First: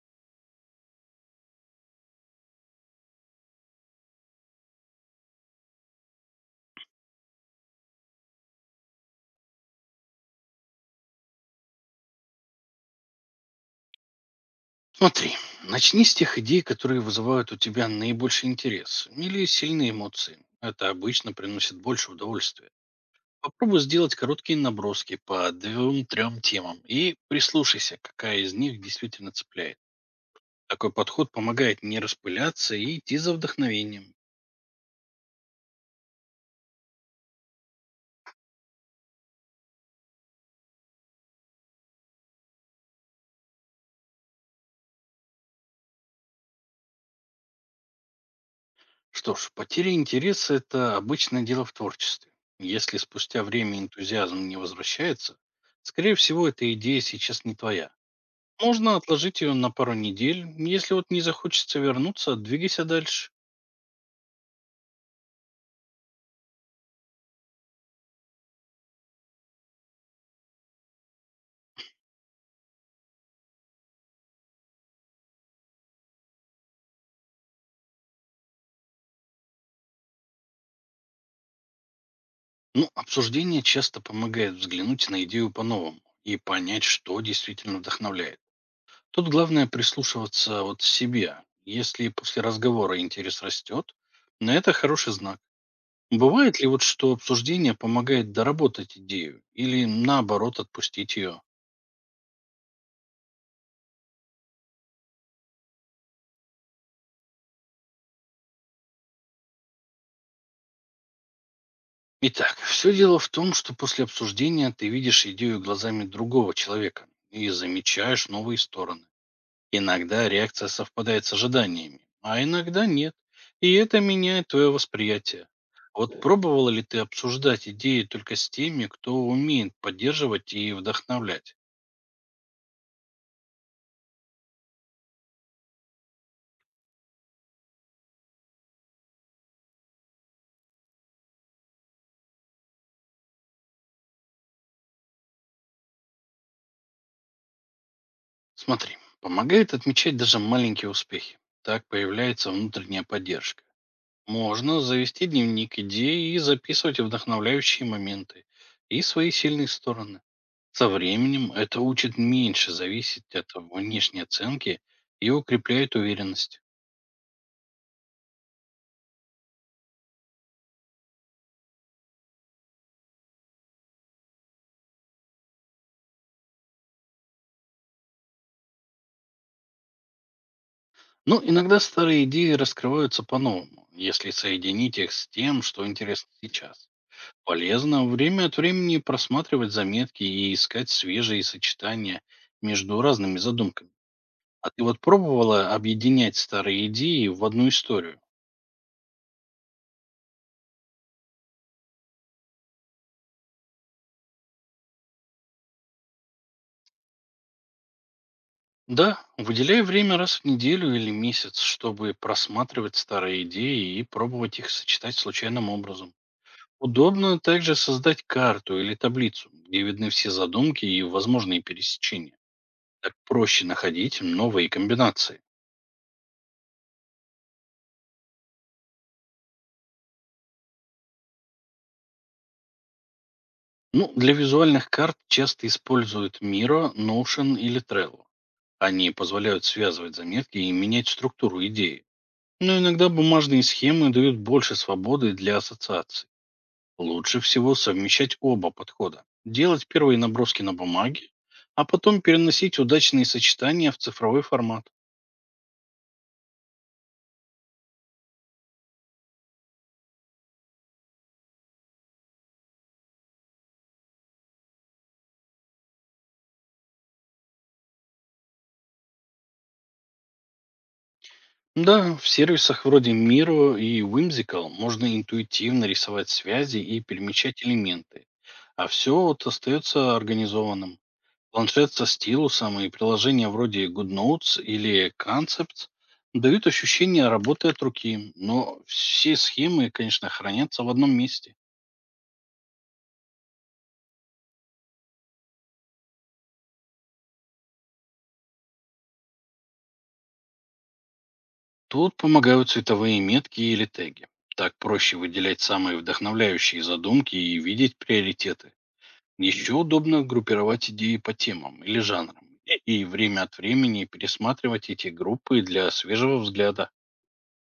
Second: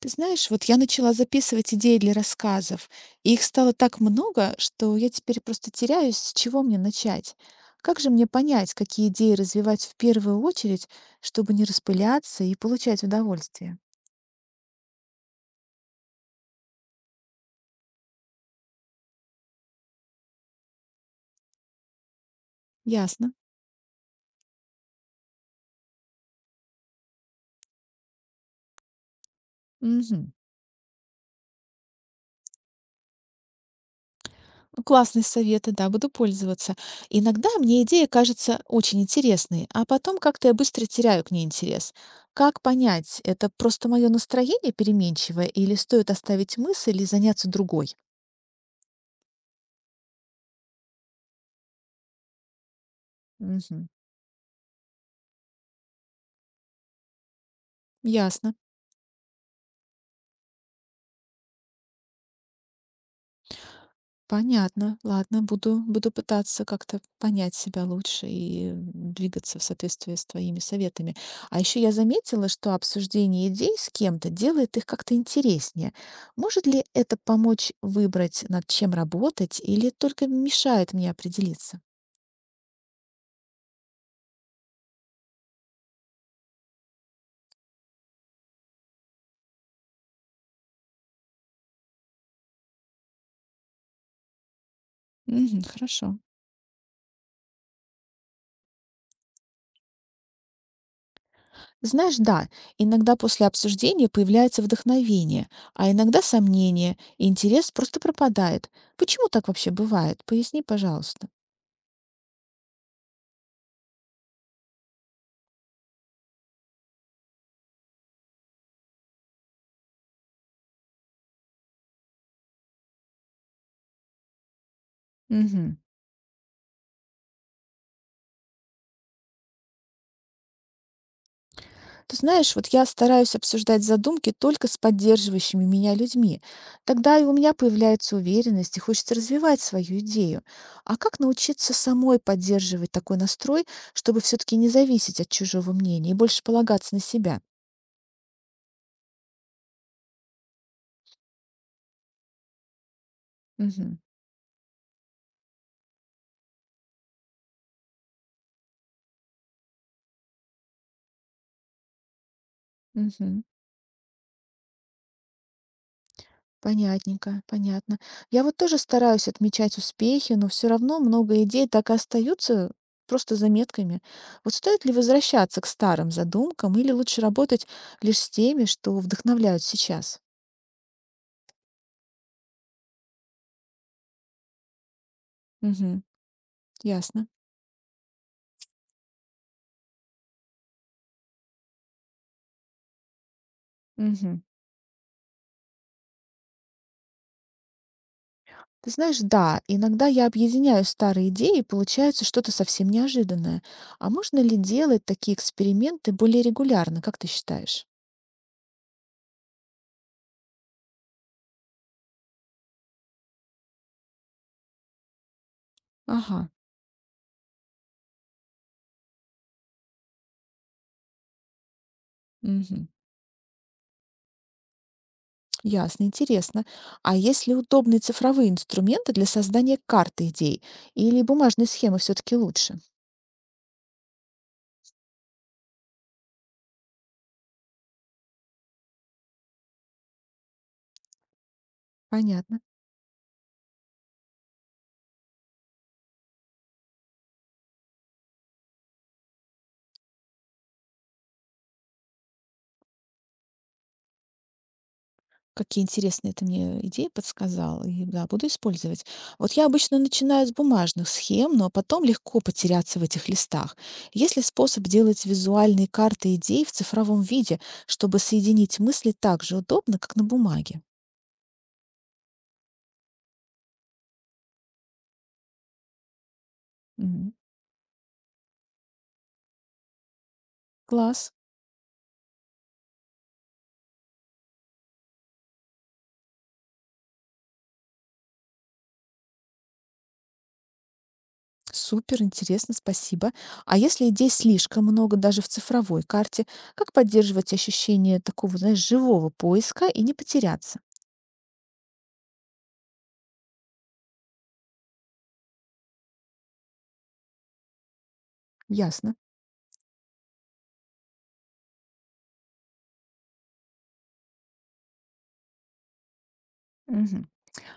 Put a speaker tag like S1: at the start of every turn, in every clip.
S1: Ты знаешь, вот я начала записывать идеи для рассказов, и их стало так много, что я теперь просто теряюсь, с чего мне начать. Как же мне понять, какие идеи развивать в первую очередь, чтобы не распыляться и получать удовольствие?
S2: Смотри, начни с тех идей, которые вызывают у тебя наибольший интерес или сильные эмоции. Это обычно приносит больше удовольствия.
S1: Ясно.
S2: Попробуй сделать короткие наброски по двум-трем темам и прислушайся, какая из них действительно цепляет.
S1: Мгм.
S2: Такой подход помогает не распыляться и идти за вдохновением.
S1: Ну, классные советы, да, буду пользоваться. Иногда мне идея кажется очень интересной, а потом как-то я быстро теряю к ней интерес. Как понять, это просто мое настроение переменчивое, или стоит оставить мысль и заняться другой?
S2: Что ж, потеря интереса– это обычное дело в творчестве. Если спустя время
S1: Мгм.
S2: энтузиазм не возвращается, скорее всего, эта идея сейчас не твоя.
S1: Ясно.
S2: Можно отложить ее на пару недель. Если вот не захочется вернуться, двигайся дальше.
S1: Понятно. Ладно, буду пытаться как-то понять себя лучше и двигаться в соответствии с твоими советами. А еще я заметила, что обсуждение идей с кем-то делает их как-то интереснее. Может ли это помочь выбрать, над чем работать, или только мешает мне определиться?
S2: Ну, обсуждение часто помогает взглянуть на идею по-новому и понять, что действительно вдохновляет. Тут главное прислушиваться вот к себе. Если после разговора интерес растет, на это хороший знак.
S1: Мгм, хорошо.
S2: Бывает ли вот, что обсуждение помогает доработать идею или наоборот отпустить ее?
S1: Знаешь, да, иногда после обсуждения появляется вдохновение, а иногда сомнение, и интерес просто пропадает. Почему так вообще бывает? Поясни, пожалуйста.
S2: Итак, все дело в том, что после обсуждения ты видишь идею глазами другого человека и замечаешь новые стороны. Иногда реакция совпадает с ожиданиями, а иногда нет. И это меняет твое восприятие.
S1: Мгм.
S2: Вот пробовала ли ты обсуждать идеи только с теми, кто умеет поддерживать и вдохновлять?
S1: Ты знаешь, вот я стараюсь обсуждать задумки только с поддерживающими меня людьми. Тогда и у меня появляется уверенность и хочется развивать свою идею. А как научиться самой поддерживать такой настрой, чтобы все-таки не зависеть от чужого мнения и больше полагаться на себя?
S2: Смотри, помогает отмечать даже маленькие успехи. Так появляется внутренняя поддержка.
S1: Мгм.
S2: Можно завести дневник идей и записывать вдохновляющие моменты и свои сильные стороны. Со временем это учит меньше зависеть
S1: Мгм.
S2: от внешней оценки и укрепляет уверенность.
S1: Понятненько, понятно. Я вот тоже стараюсь отмечать успехи, но все равно много идей так и остаются просто заметками. Вот стоит ли возвращаться к старым задумкам или лучше работать лишь с теми, что вдохновляют сейчас?
S2: Ну, иногда старые идеи раскрываются по-новому, если соединить их с тем, что
S1: Угу,
S2: интересно сейчас.
S1: ясно.
S2: Полезно время от времени просматривать заметки и искать свежие сочетания между разными задумками.
S1: Мгм.
S2: А ты вот пробовала объединять старые идеи в одну историю?
S1: Ты знаешь, да, иногда я объединяю старые идеи, и получается что-то совсем неожиданное. А можно ли делать такие эксперименты более регулярно, как ты считаешь?
S2: Да, выделяй время раз в неделю или месяц, чтобы просматривать старые идеи и пробовать их сочетать случайным образом.
S1: Ага.
S2: Удобно также создать карту или таблицу, где видны все задумки и возможные пересечения.
S1: Мгм.
S2: Так проще находить новые комбинации.
S1: Ясно, интересно. А есть ли удобные цифровые инструменты для создания карты идей? Или бумажные схемы все-таки лучше?
S2: Ну, для визуальных карт часто используют Miro, Notion или Trello. Они позволяют связывать заметки и менять структуру идеи.
S1: Понятно.
S2: Но иногда бумажные схемы дают больше свободы для ассоциаций. Лучше всего совмещать оба подхода. Делать первые наброски на бумаге, а потом переносить удачные сочетания в цифровой формат.
S1: Какие интересные ты мне идеи подсказал, и да, буду использовать. Вот я обычно начинаю с бумажных схем, но потом легко потеряться в этих листах. Есть ли способ делать визуальные карты идей в цифровом виде, чтобы соединить мысли так же удобно, как на бумаге?
S2: Да, в сервисах вроде Miro и Whimsical можно интуитивно рисовать связи и
S1: Мгм.
S2: перемещать элементы. А все вот остается организованным.
S1: Класс.
S2: Планшет со стилусом и приложения вроде GoodNotes или Concepts дают ощущение работы от руки, но все схемы, конечно, хранятся в одном месте.
S1: Супер, интересно, спасибо. А если идей слишком много даже в цифровой карте, как поддерживать ощущение такого, знаешь, живого поиска и не потеряться?
S2: Тут помогают цветовые метки или теги. Так проще выделять самые вдохновляющие задумки и видеть приоритеты.
S1: Ясно.
S2: Еще удобно группировать идеи по темам или жанрам и время от времени пересматривать эти группы для свежего взгляда.
S1: Мгм.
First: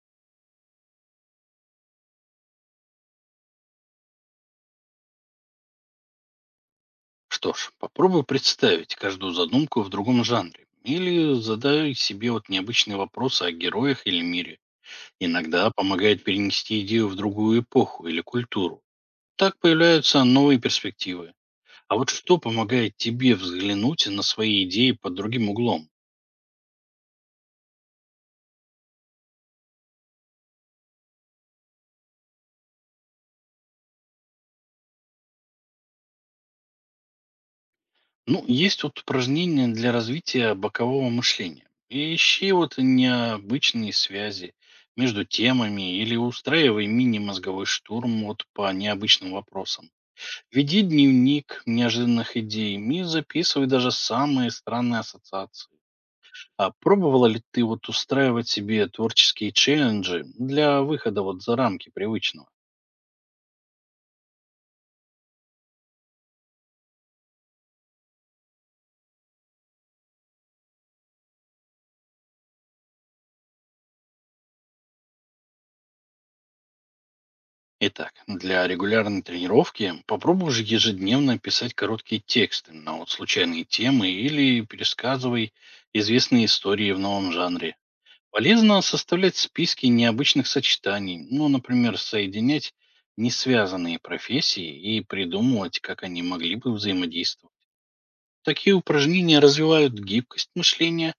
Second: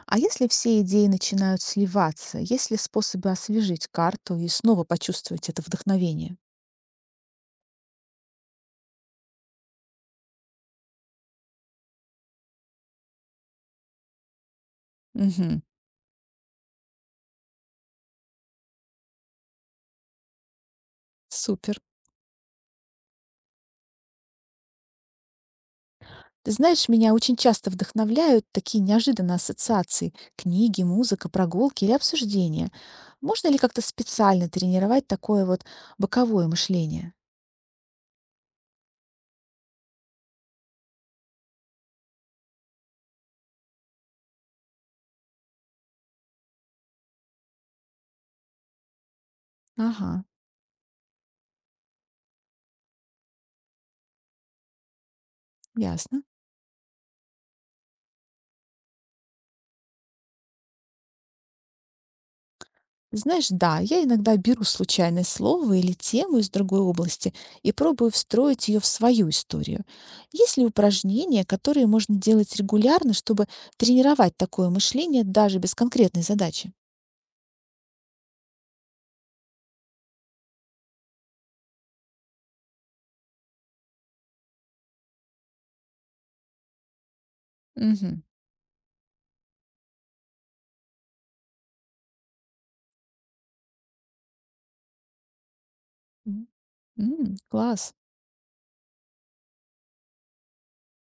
S1: А если все идеи начинают сливаться, есть ли способы освежить карту и снова почувствовать это вдохновение?
S2: Что ж, попробуй представить каждую задумку в другом жанре или задай себе вот необычные вопросы о героях или мире.
S1: Мгм.
S2: Иногда помогает перенести идею в другую эпоху или культуру. Так появляются новые перспективы.
S1: Супер.
S2: А вот что помогает тебе взглянуть на свои идеи под другим углом?
S1: Ты знаешь, меня очень часто вдохновляют такие неожиданные ассоциации: книги, музыка, прогулки или обсуждения. Можно ли как-то специально тренировать такое вот боковое мышление?
S2: Ну, есть вот упражнения для развития бокового мышления. И ищи вот необычные связи между темами или устраивай мини-мозговой штурм вот по необычным вопросам.
S1: Ага,
S2: Веди дневник неожиданных идей и записывай даже самые странные ассоциации.
S1: ясно.
S2: А пробовала ли ты вот устраивать себе творческие челленджи для выхода вот за рамки привычного?
S1: Знаешь, да, я иногда беру случайное слово или тему из другой области и пробую встроить ее в свою историю. Есть ли упражнения, которые можно делать регулярно, чтобы тренировать такое мышление даже без конкретной задачи?
S2: Итак, для регулярной тренировки попробуй же ежедневно писать короткие тексты на вот случайные темы или пересказывай известные истории в новом жанре.
S1: Мгм.
S2: Полезно составлять списки необычных сочетаний, ну, например, соединять несвязанные профессии и придумывать, как они
S1: М,
S2: могли бы взаимодействовать.
S1: Класс.
S2: Такие упражнения развивают гибкость мышления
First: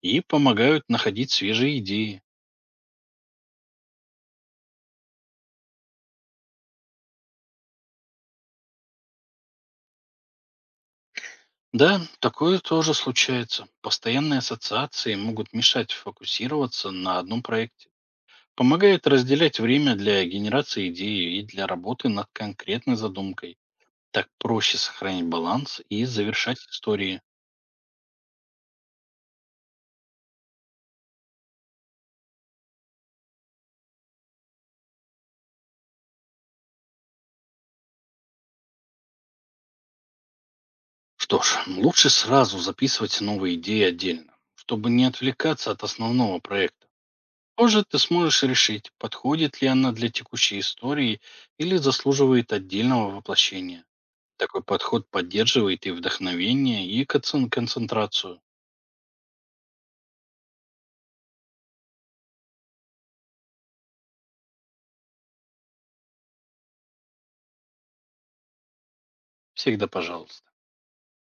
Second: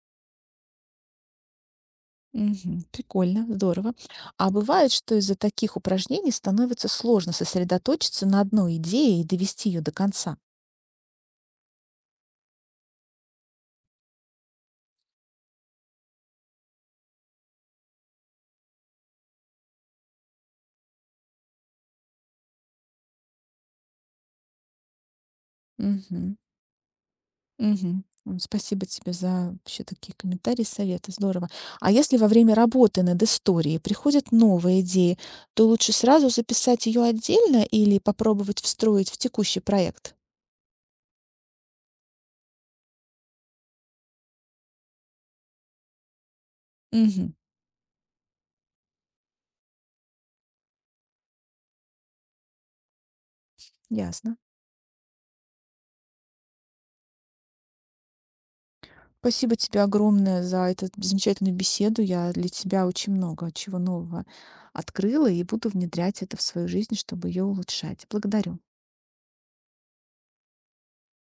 S2: и помогают находить свежие идеи.
S1: Мгм. Прикольно, здорово. А бывает, что из-за таких упражнений становится сложно сосредоточиться на одной идее и довести ее до конца.
S2: Да, такое тоже случается. Постоянные ассоциации могут мешать фокусироваться на одном проекте. Помогает разделять время для генерации идеи и для работы над конкретной задумкой. Так проще сохранить баланс и
S1: Мгм.
S2: завершать истории.
S1: Мгм. Спасибо тебе за вообще такие комментарии, советы. Здорово. А если во время работы над историей приходят новые идеи, то лучше сразу записать ее отдельно или попробовать встроить в текущий проект?
S2: Что ж, лучше сразу записывать новые идеи отдельно, чтобы не отвлекаться от основного проекта.
S1: Мгм.
S2: Позже ты сможешь решить, подходит ли она для текущей истории или заслуживает отдельного воплощения.
S1: Ясно.
S2: Такой подход поддерживает и вдохновение, и концентрацию.
S1: Спасибо тебе огромное за эту замечательную беседу. Я для тебя очень много чего нового открыла и буду внедрять это в свою жизнь, чтобы ее улучшать. Благодарю.
S2: Всегда пожалуйста.